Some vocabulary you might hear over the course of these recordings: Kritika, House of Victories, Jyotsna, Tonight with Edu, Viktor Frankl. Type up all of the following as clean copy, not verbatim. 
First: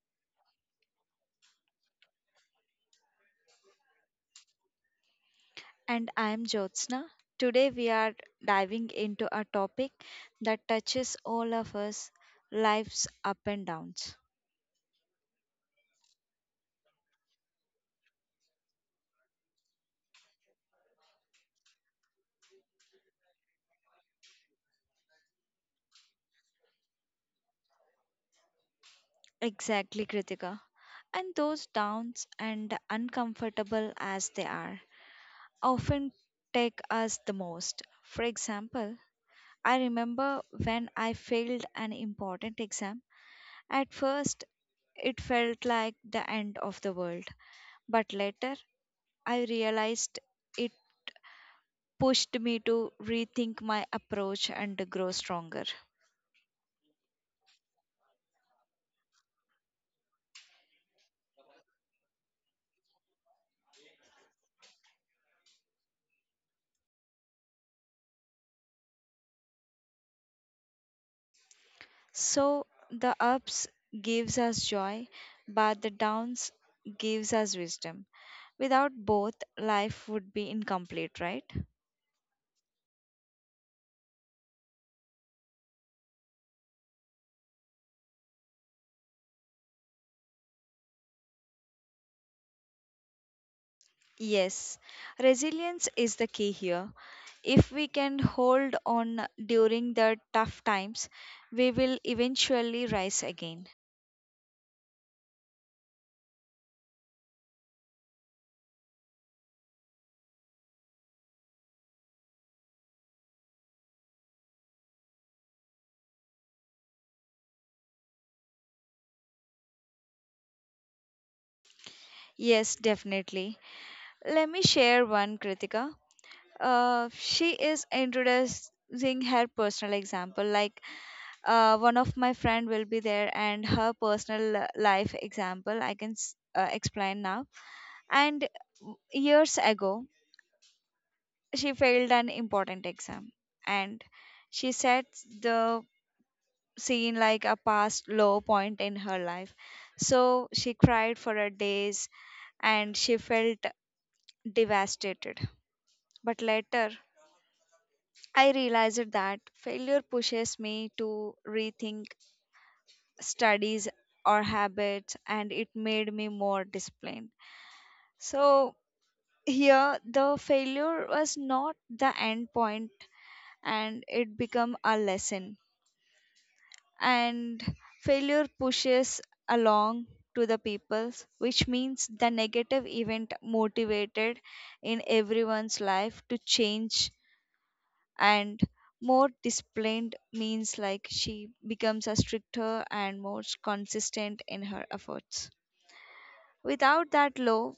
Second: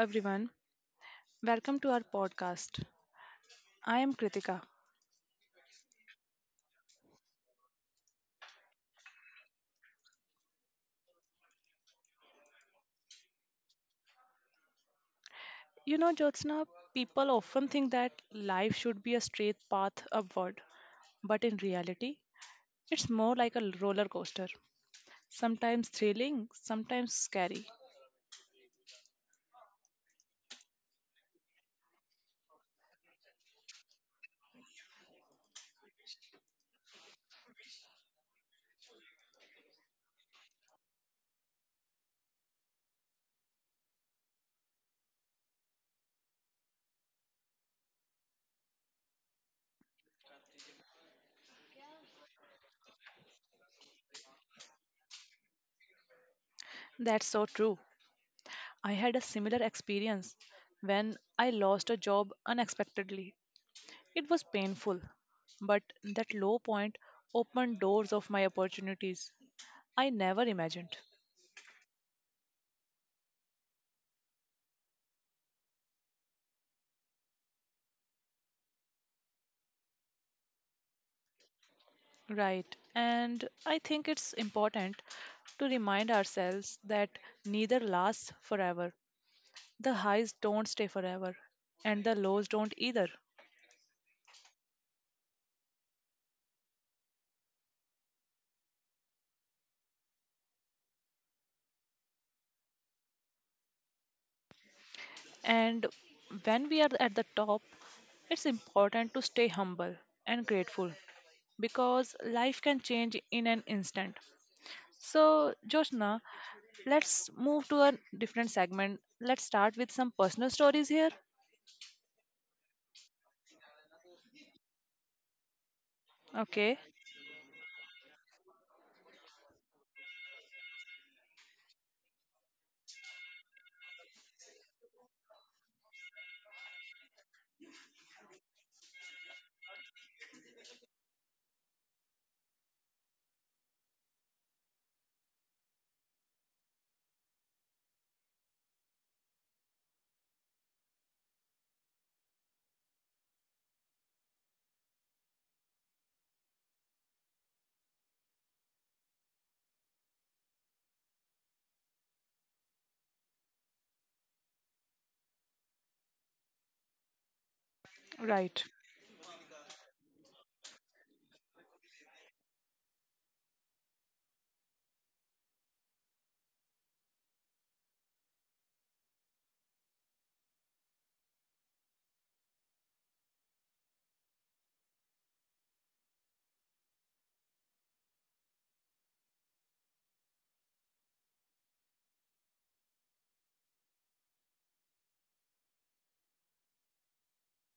everyone. Welcome to our podcast. I am Kritika. And I'm Jyotsna. Today we are diving into a topic that touches all of us life's up and downs. You know, Jyotsna, people often think that life should be a straight path upward, but in reality, it's more like a roller coaster. Sometimes thrilling, sometimes scary. Exactly, Kritika. And those downs, and uncomfortable as they are, often take us the most. For example, I remember when I failed an important exam. At first, it felt like the end of the world, but later I realized it pushed me to rethink my approach and grow stronger. That's so true. I had a similar experience when I lost a job unexpectedly. It was painful, but that low point opened doors of my opportunities I never imagined. So the ups gives us joy, but the downs gives us wisdom. Without both, life would be incomplete, right? Right. And I think it's important to remind ourselves that neither lasts forever. The highs don't stay forever, and the lows don't either. Yes, resilience is the key here. If we can hold on during the tough times, we will eventually rise again. And when we are at the top, it's important to stay humble and grateful because life can change in an instant. So, Joshna, let's move to a different segment. Let's start with some personal stories here. Yes, definitely. Let me share one, Kritika. Okay, She is introducing her personal example, like one of my friend will be there, and her personal life example I can explain now. And years ago, she failed an important exam, and she set the scene like a past low point in her life. So she cried for a days, and she felt devastated. But later I realized that failure pushes me to rethink studies or habits, and it made me more disciplined. right. So here the failure was not the end point, and it became a lesson. And failure pushes along to the peoples, which means the negative event motivated in everyone's life to change. And more disciplined means like she becomes a stricter and more consistent in her efforts. Without that law,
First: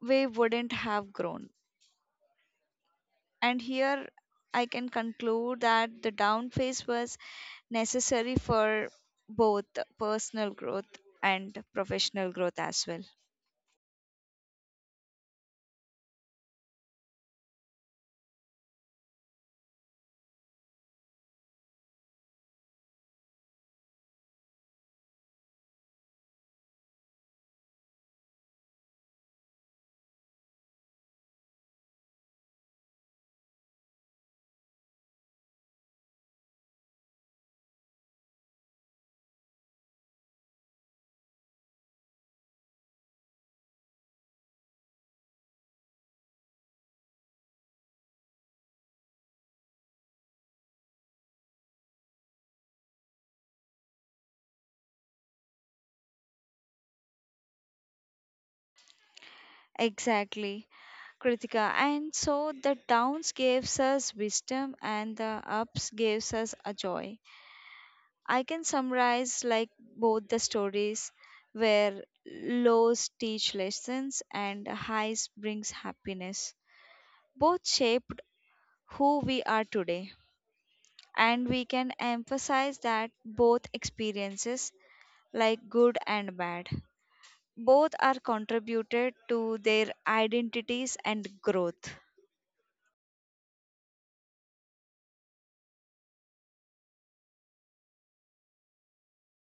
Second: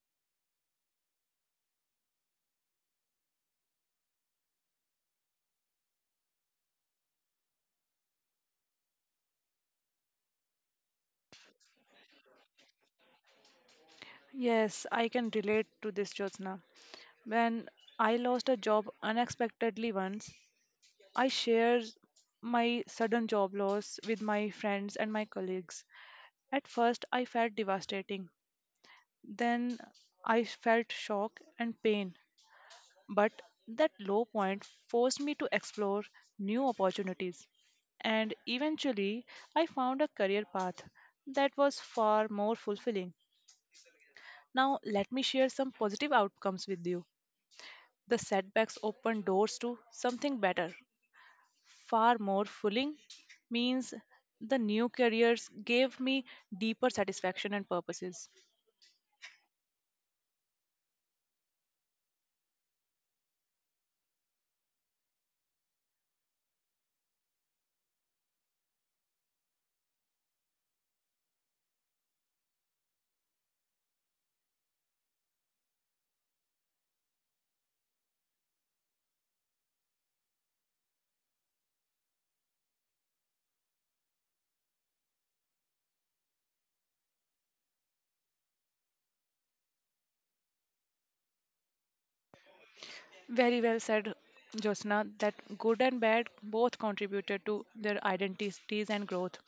we wouldn't have grown. And here I can conclude that the down phase was necessary for both personal growth and professional growth as well. Yes, I can relate to this, Jyotsna. When I lost a job unexpectedly once, I shared my sudden job loss with my friends and my colleagues. At first, I felt devastating. Then I felt shock and pain. But that low point forced me to explore new opportunities. And eventually, I found a career path that was far more fulfilling. Now, let me share some positive outcomes with you. The setbacks open doors to something better, far more fulfilling means the new careers gave me deeper satisfaction and purposes. Exactly, Kritika. And so the downs gives us wisdom and the ups gives us a joy. I can summarize like both the stories where lows teach lessons and highs brings happiness. Both shaped who we are today, and we can emphasize that both experiences, like good and bad, both are contributed to their identities and growth. Very well said, Josna, that good and bad both contributed to their identities and growth.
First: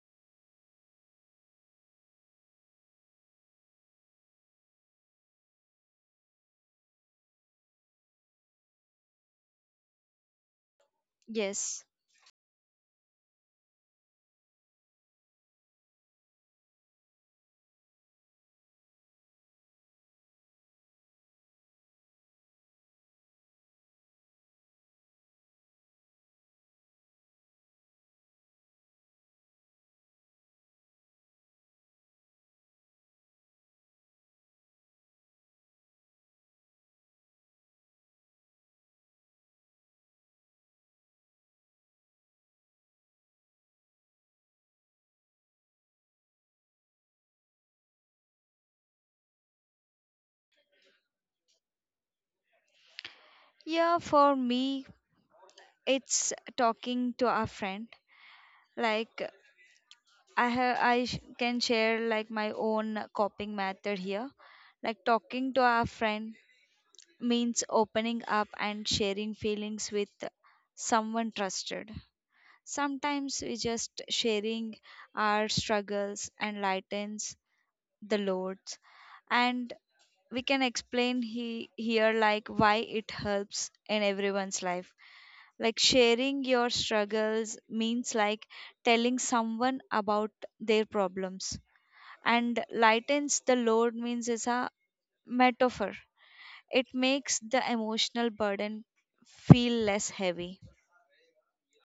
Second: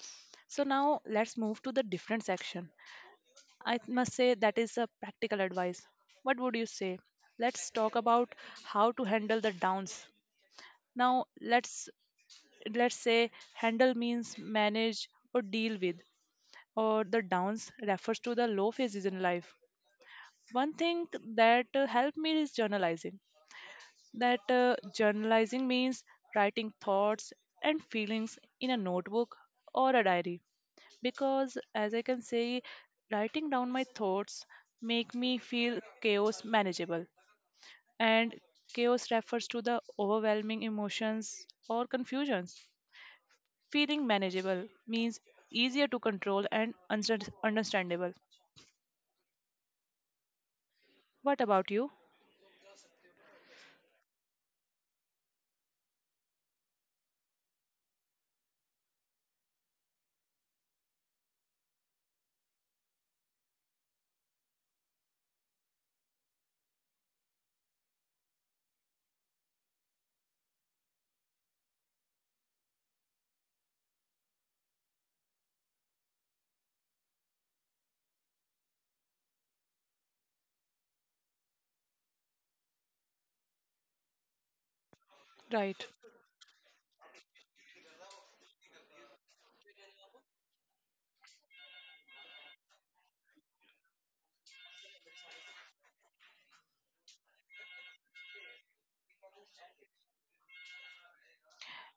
So now let's move to the different section. I must say that is a practical advice. What would you say? Let's talk about how to handle the downs. Now Yes. let's let's say handle means manage or deal with, or the downs refers to the low phases in life. One thing that helped me is journalizing. That journalizing means writing thoughts and feelings in a notebook or a diary, because as I can say, writing down my thoughts make me feel chaos manageable. And chaos refers to the overwhelming emotions or confusions. Feeling manageable means easier to control and understandable. What about you? Yeah, for me, it's talking to a friend. Like I can share like my own coping method here. Like talking to our friend means opening up and sharing feelings with someone trusted. Sometimes we just sharing our struggles and lightens the loads. And we can explain here like why it helps in everyone's life. Like Right. sharing your struggles means like telling someone about their problems, and lightens the load means is a metaphor. It makes the emotional burden feel less heavy.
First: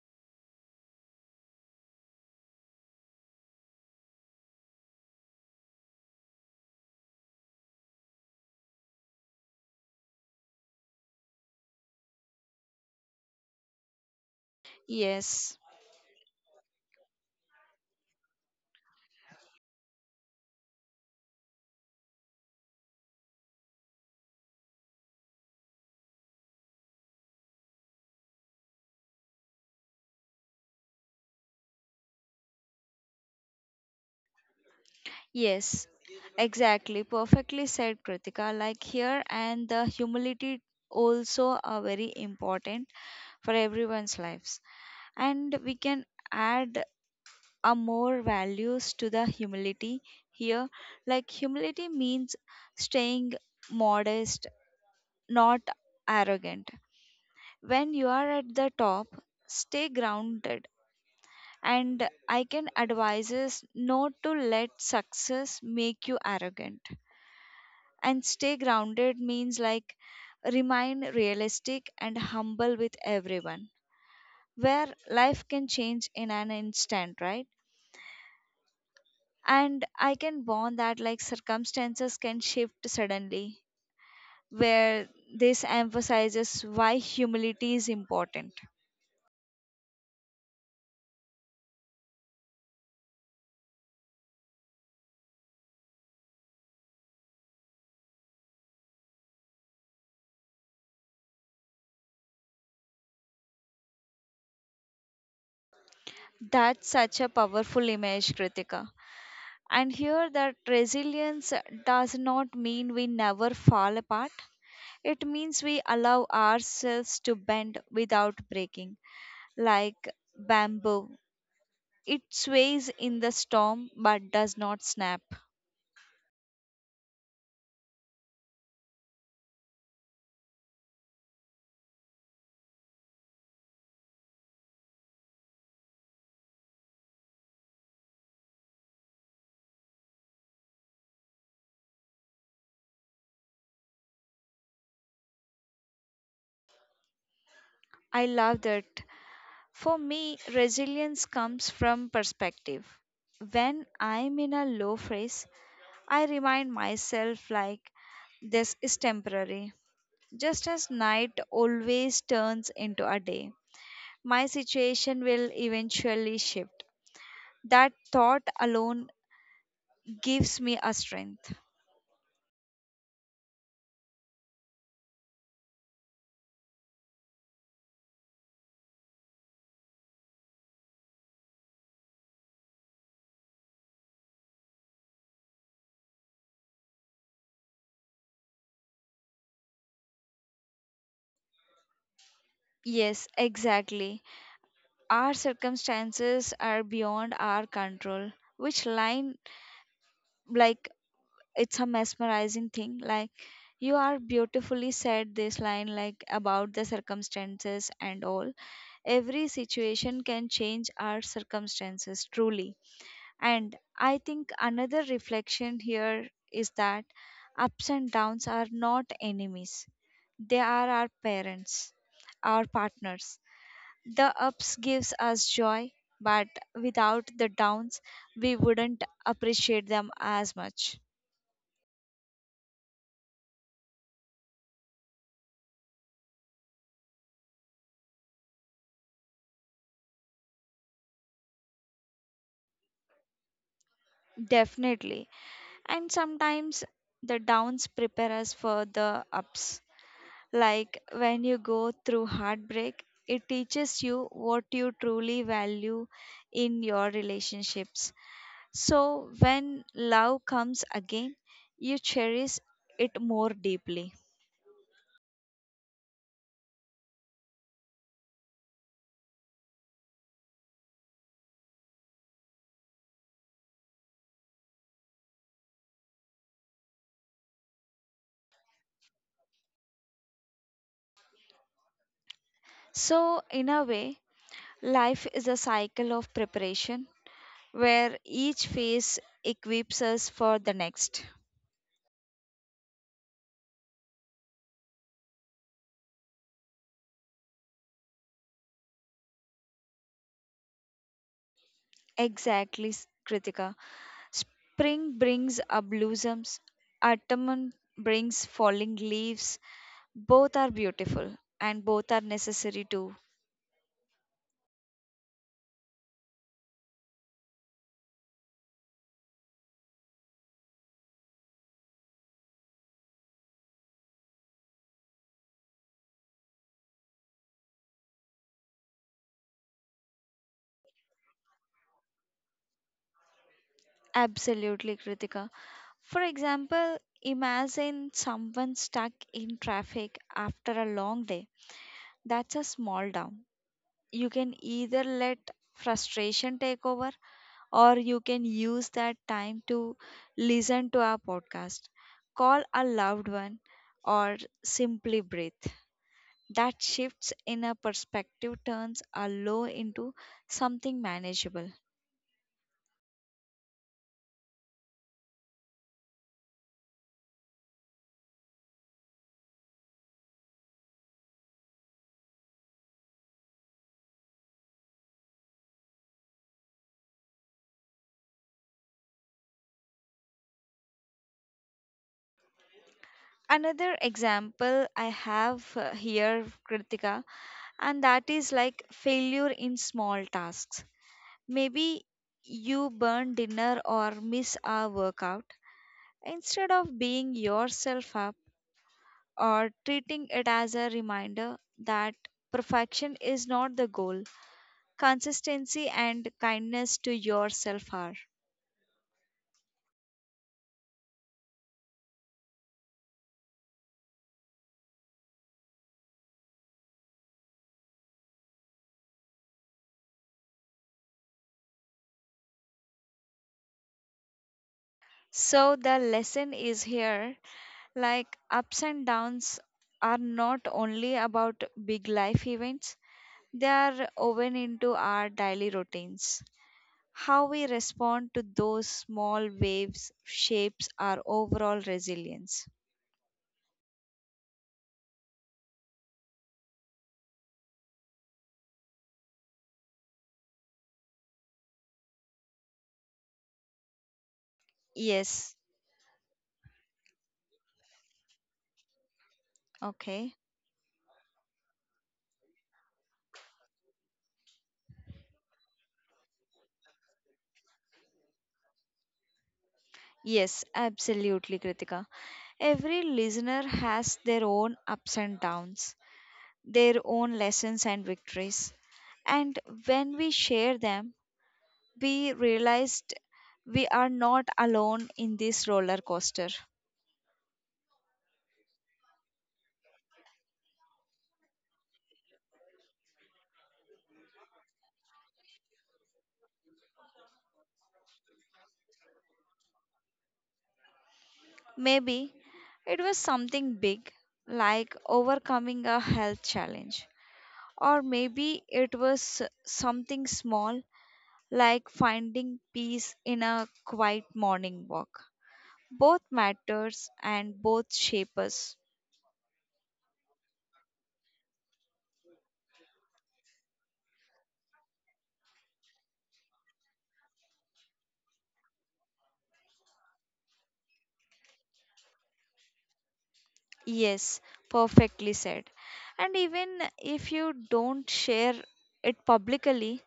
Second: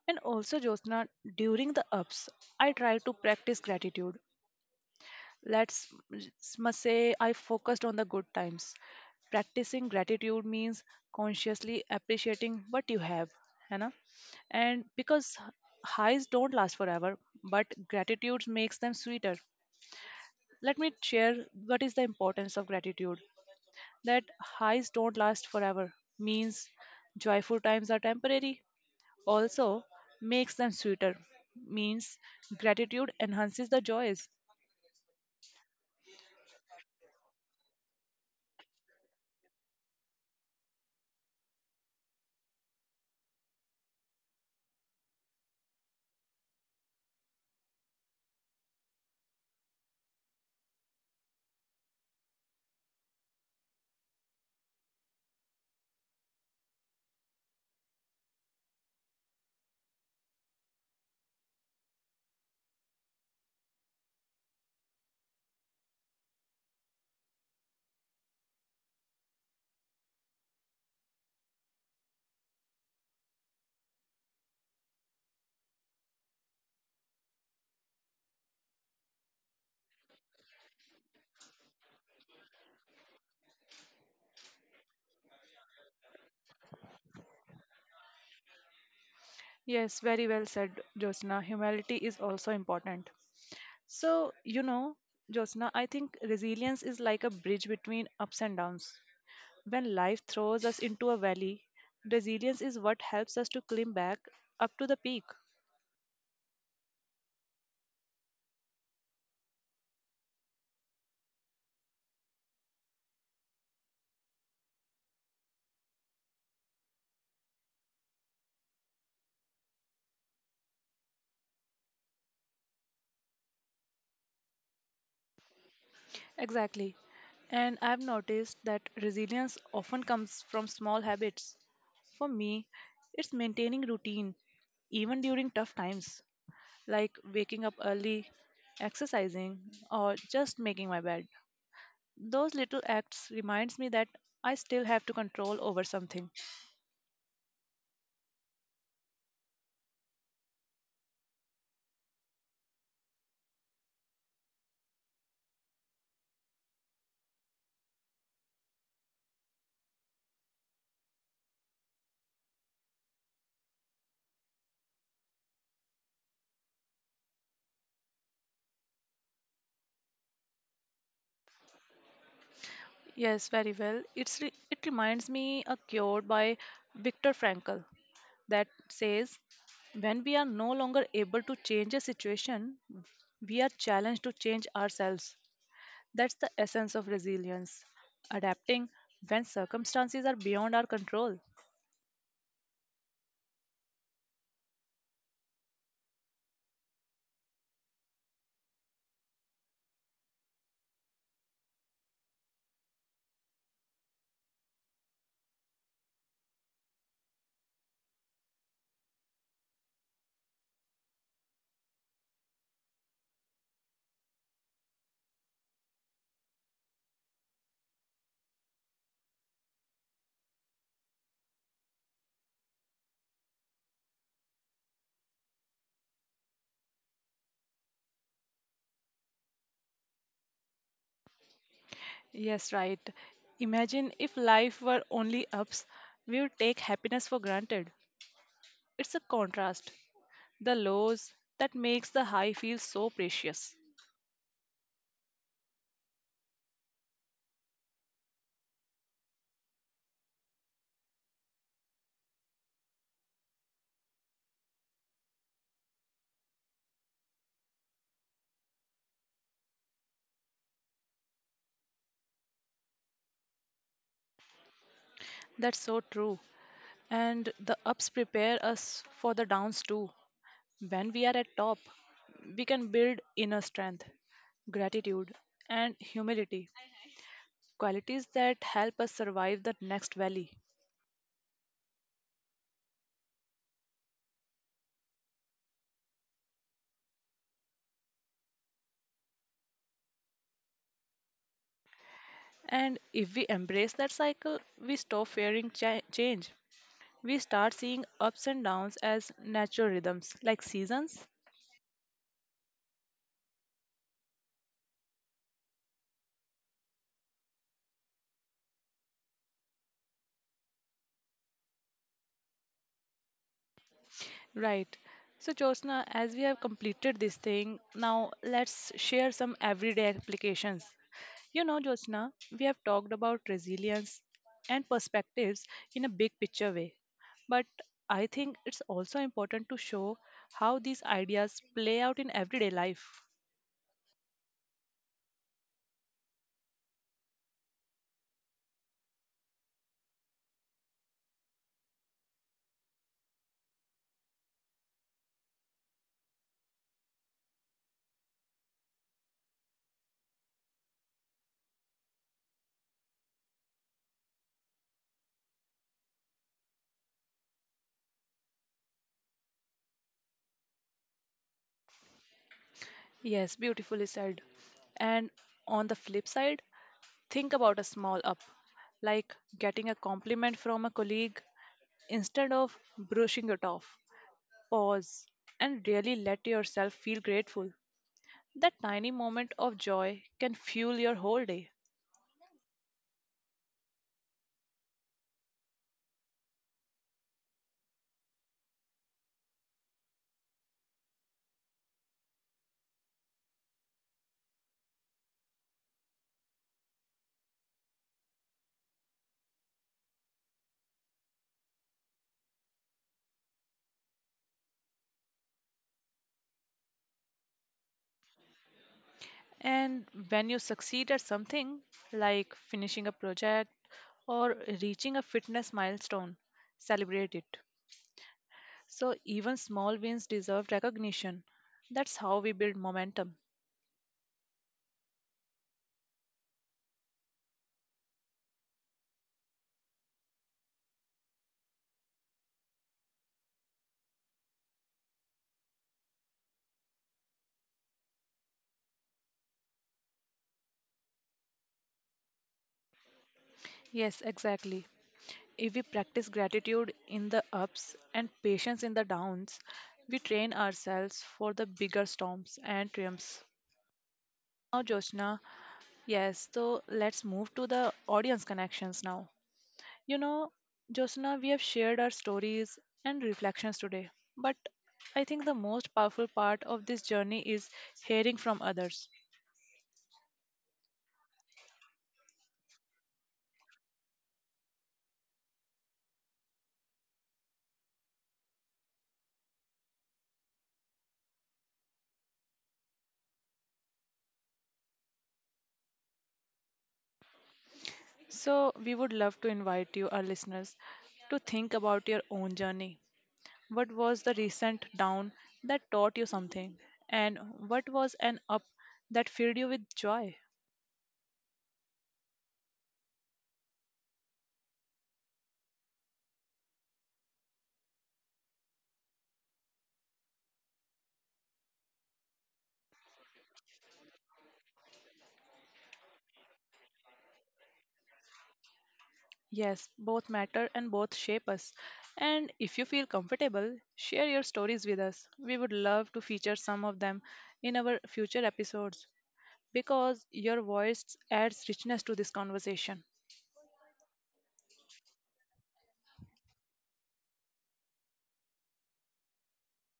And also, Jyotsna, during the ups, I try to practice gratitude. Let's must say I focused on the good times. Practicing gratitude means consciously appreciating what you have, है ना? And because Yes, highs don't last forever, but gratitude makes them sweeter. Let me share what is the importance of gratitude. That highs don't last forever means joyful times are temporary. Also, makes them sweeter means gratitude enhances the joys. yes, exactly. Perfectly said, Kritika. Like here, and the humility also are very important for everyone's lives. And we can add a more values to the humility here. Like humility means staying modest, not arrogant. When you are at the top, stay grounded. And I can advise is not to let success make you arrogant. And stay grounded means like remain realistic and humble with everyone, where life can change in an instant, right? And I can bond that like circumstances can shift suddenly, where this emphasizes why humility is important. Yes, very well said, Josna. Humility is also important. So, you know, Josna, I think resilience is like a bridge between ups and downs. When life throws us into a valley, resilience is what helps us to climb back up to the peak. That's such a powerful image, Kritika. And here that resilience does not mean we never fall apart. It means we allow ourselves to bend without breaking, like bamboo. It sways in the storm but does not snap. Exactly. And I've noticed that resilience often comes from small habits. For me, it's maintaining routine, even during tough times, like waking up early, exercising, or just making my bed. Those little acts reminds me that I still have to control over something. I love that. For me, resilience comes from perspective. When I'm in a low phase, I remind myself like this is temporary. Just as night always turns into a day, my situation will eventually shift. That thought alone gives me a strength. Yes, very well. It reminds me a quote by Viktor Frankl that says, "When we are no longer able to change a situation, we are challenged to change ourselves." That's the essence of resilience, adapting when circumstances are beyond our control. Yes, exactly. Our circumstances are beyond our control. Which line, like, it's a mesmerizing thing. Like, you are beautifully said this line, like, about the circumstances and all. Every situation can change our circumstances, truly. And I think another reflection here is that ups and downs are not enemies. They are our parents, our partners. The ups gives us joy, but without the downs, we wouldn't appreciate them as much. Yes, right. Imagine if life were only ups, we would take happiness for granted. It's a contrast. The lows that makes the high feel so precious. Definitely. And sometimes the downs prepare us for the ups. Like when you go through heartbreak, it teaches you what you truly value in your relationships. So when love comes again, you cherish it more deeply. That's so true. And the ups prepare us for the downs too. When we are at top, we can build inner strength, gratitude, and humility, qualities that help us survive the next valley. So, in a way, life is a cycle of preparation where each phase equips us for the next. And if we embrace that cycle, we stop fearing change. We start seeing ups and downs as natural rhythms, like seasons. Exactly, Kritika. Spring brings up blossoms, autumn brings falling leaves, both are beautiful and both are necessary too. Right. So, Josna, as we have completed this thing, now let's share some everyday applications. You know, Josna, we have talked about resilience and perspectives in a big picture way. But I think it's also important to show how these ideas play out in everyday life. Absolutely, Kritika. For example, imagine someone stuck in traffic after a long day. That's a small down. You can either let frustration take over, or you can use that time to listen to our podcast, call a loved one, or simply breathe. That shifts in a perspective turns a low into something manageable. Yes, beautifully said. And on the flip side, think about a small up, like getting a compliment from a colleague. Instead of brushing it off, pause, and really let yourself feel grateful. That tiny moment of joy can fuel your whole day. Another example I have here, Kritika, and that is like failure in small tasks. Maybe you burn dinner or miss a workout, instead of being yourself up or treating it as a reminder that perfection is not the goal, consistency and kindness to yourself are. And when you succeed at something, like finishing a project or reaching a fitness milestone, celebrate it. So, even small wins deserve recognition. That's how we build momentum. So the lesson is here like ups and downs are not only about big life events. They are woven into our daily routines. How we respond to those small waves shapes our overall resilience. Yes, exactly. If we practice gratitude in the ups and patience in the downs, we train ourselves for the bigger storms and triumphs. Now, Jyotsna, Yes, yes, so let's move to the audience connections now. You okay. know, Jyotsna, we have shared our stories and reflections today, but I think the most powerful part of this journey is hearing from others. Yes, absolutely, Kritika. Every listener has their own ups and downs, their own lessons and victories. And when we share them, we realized we are not alone in this roller coaster. So, we would love to invite you, our listeners, to think about your own journey. What was the recent down that taught you something? And what was an up that filled you with joy? Maybe it was something big, like overcoming a health challenge. Or maybe it was something small, like finding peace in a quiet morning walk. Both matters and both shape us. Yes, both matter and both shape us. And if you feel comfortable, share your stories with us. We would love to feature some of them in our future episodes, because your voice adds richness to this conversation. Yes, perfectly said. And even if you don't share it publicly,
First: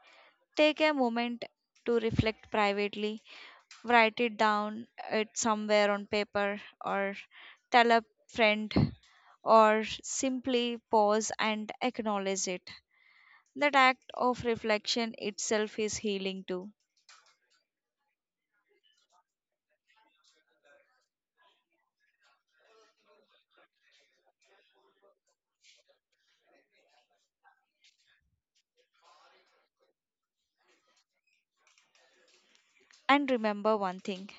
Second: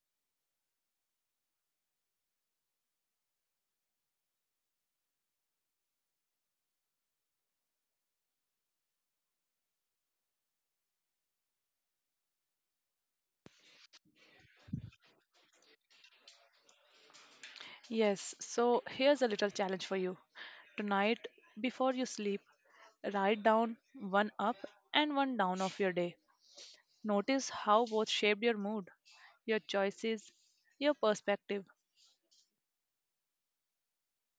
take a moment to reflect privately, write it down, it somewhere on paper, or tell a friend, or simply pause and acknowledge it. That act of reflection itself is healing too. Yes, so here's a little challenge for you. Tonight, before you sleep, write down one up and one down of your day. Notice how both shaped your mood, your choices, your perspective. And remember one thing,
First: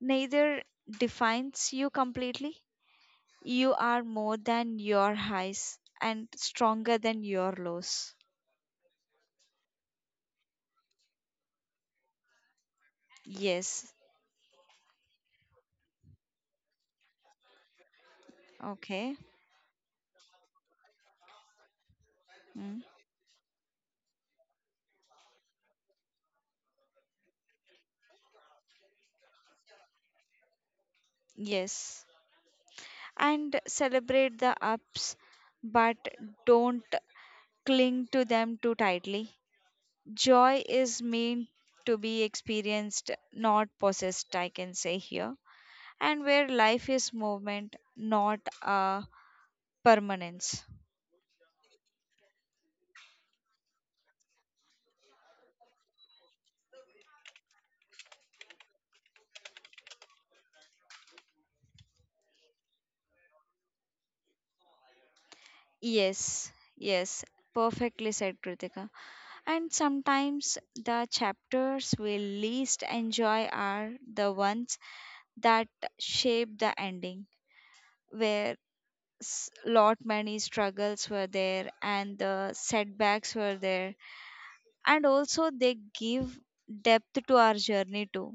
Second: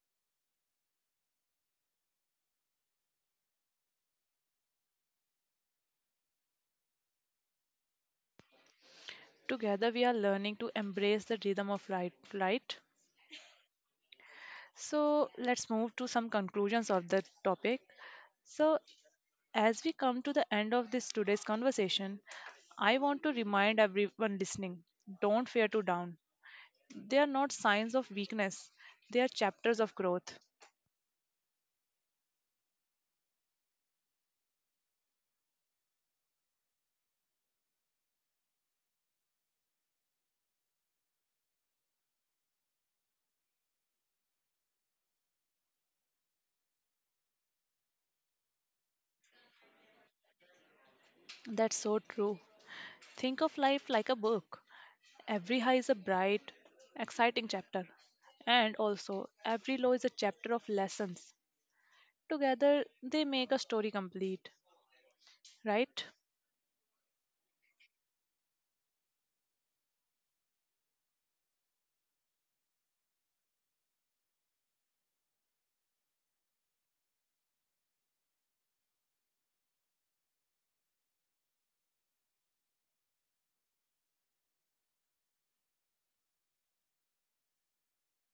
neither defines you completely. You are more than your highs and stronger than your lows. Together, we are learning to embrace the rhythm of light, flight. Yes, So, let's move to some conclusions of the topic. So, okay. as we come to the end of this today's conversation, Mm. I want to remind everyone listening, don't fear to down. They are not signs of weakness, they are chapters of growth. Yes, and celebrate the ups, but don't cling to them too tightly. Joy is meant to be experienced, not possessed, I can say here, and where life is movement, not a permanence. That's so true. Think of life like a book. Every high is a bright, exciting chapter, and also every low is a chapter of lessons. Together, they make a story complete, right? Yes, yes, perfectly said, Kritika. And sometimes the chapters we least enjoy are the ones that shape the ending, where lot many struggles were there and the setbacks were there, and also they give depth to our journey too.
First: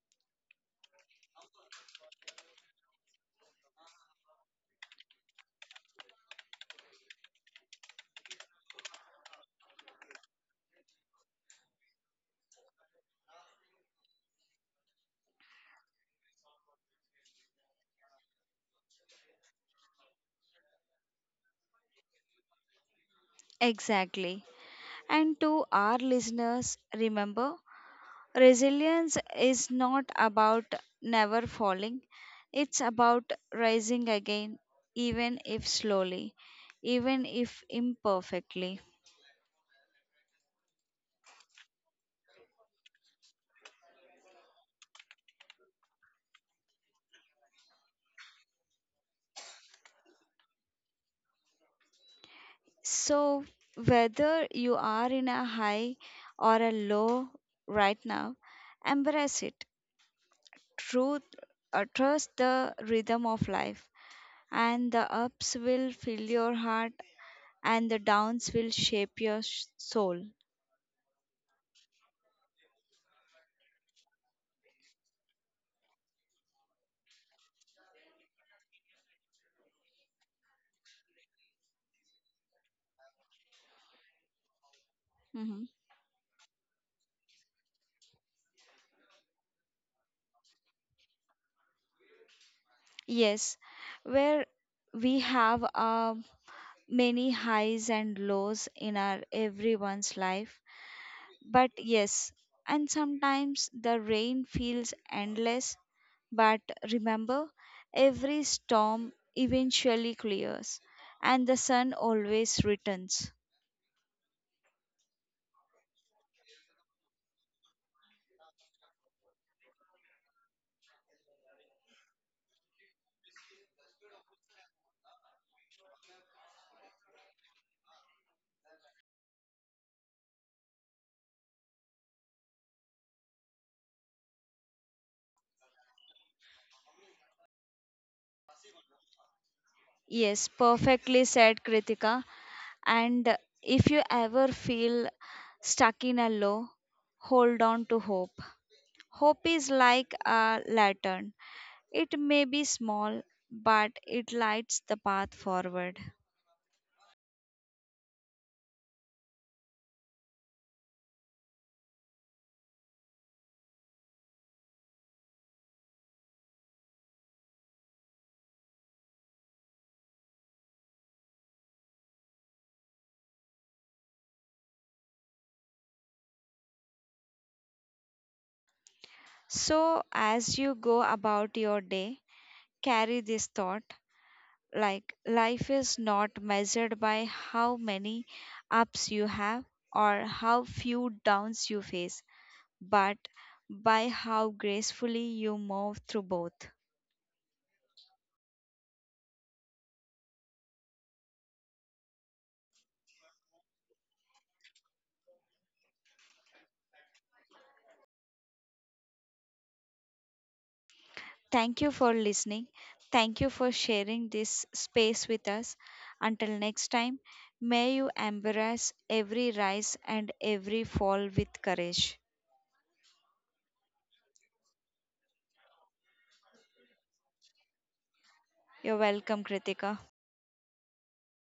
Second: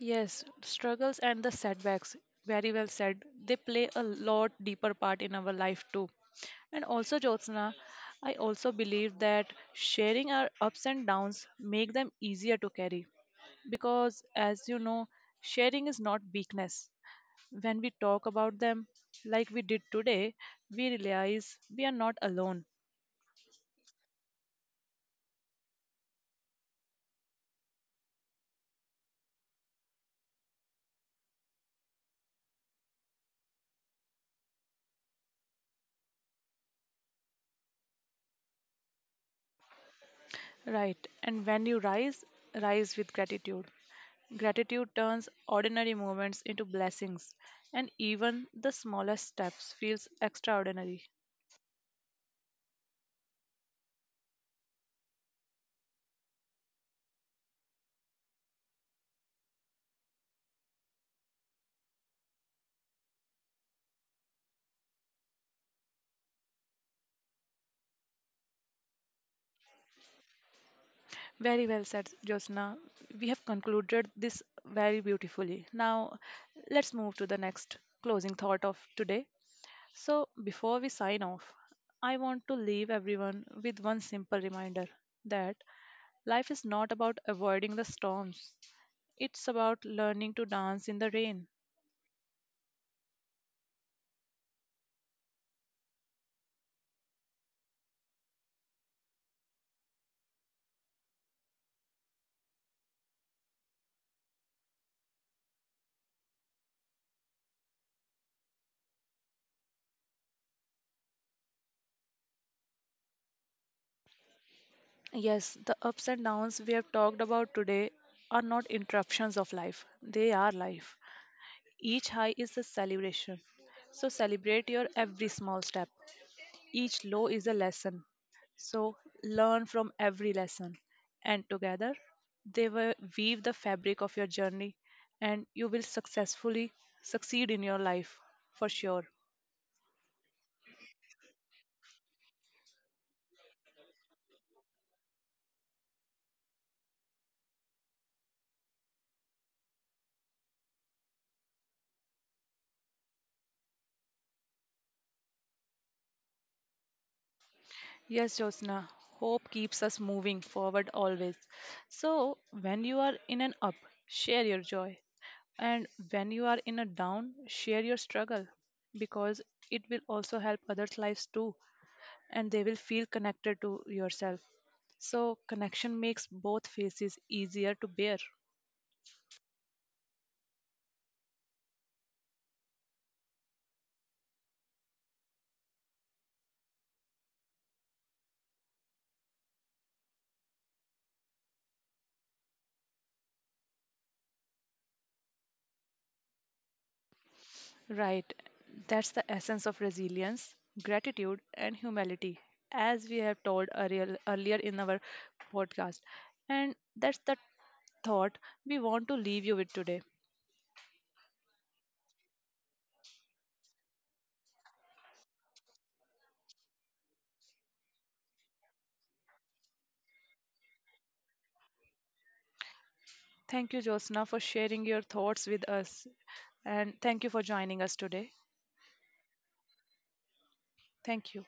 Yes, struggles and the setbacks. Very well said. They play a lot deeper part in our life too. And also, Jyotsna, I also believe that sharing our ups and downs make them easier to carry. Because, as you know, sharing is not weakness. When we talk about them, like we did today, we realize we are not alone. Exactly. And to our listeners, remember, resilience is not about never falling, it's about rising again, even if slowly, even if imperfectly. Right. And when you rise, rise with gratitude. Gratitude turns ordinary moments into blessings, and even the smallest steps feels extraordinary. So, whether you are in a high or a low right now, embrace it. Truth, Trust the rhythm of life, and the ups will fill your heart and the downs will shape your soul. Very well said, Josna. We have concluded this very beautifully. Now, let's move to the next closing thought of today. So, before we sign off, I want to leave everyone with one simple reminder, that Mhm. life is not about avoiding the storms, it's about learning to dance in the rain. Yes, where we have many highs and lows in our everyone's life. But yes, and sometimes the rain feels endless. But remember, every storm eventually clears and the sun always returns. Yes, the ups and downs we have talked about today are not interruptions of life, they are life. Each high is a celebration. So celebrate your every small step. Each low is a lesson. So learn from every lesson. And together, they will weave the fabric of your journey, and you will successfully succeed in your life for sure. Yes, perfectly said, Kritika. And if you ever feel stuck in a low, hold on to hope. Hope is like a lantern. It may be small, but it lights the path forward. Yes, Josna. Hope keeps us moving forward always. So, when you are in an up, share your joy. And when you are in a down, share your struggle, because it will also help others' lives too, and they will feel connected to yourself. So, connection makes both faces easier to bear. So, as you go about your day, carry this thought like life is not measured by how many ups you have or how few downs you face, but by how gracefully you move through both. Right. That's the essence of resilience, gratitude, and humility, as we have told earlier in our podcast. And that's the thought we want to leave you with today. Thank you for listening. Thank you for sharing this space with us. Until next time, may you embrace every rise and every fall with courage. Thank you, Josna, for sharing your thoughts with us. And thank you for joining us today. You're welcome, Kritika. Thank you.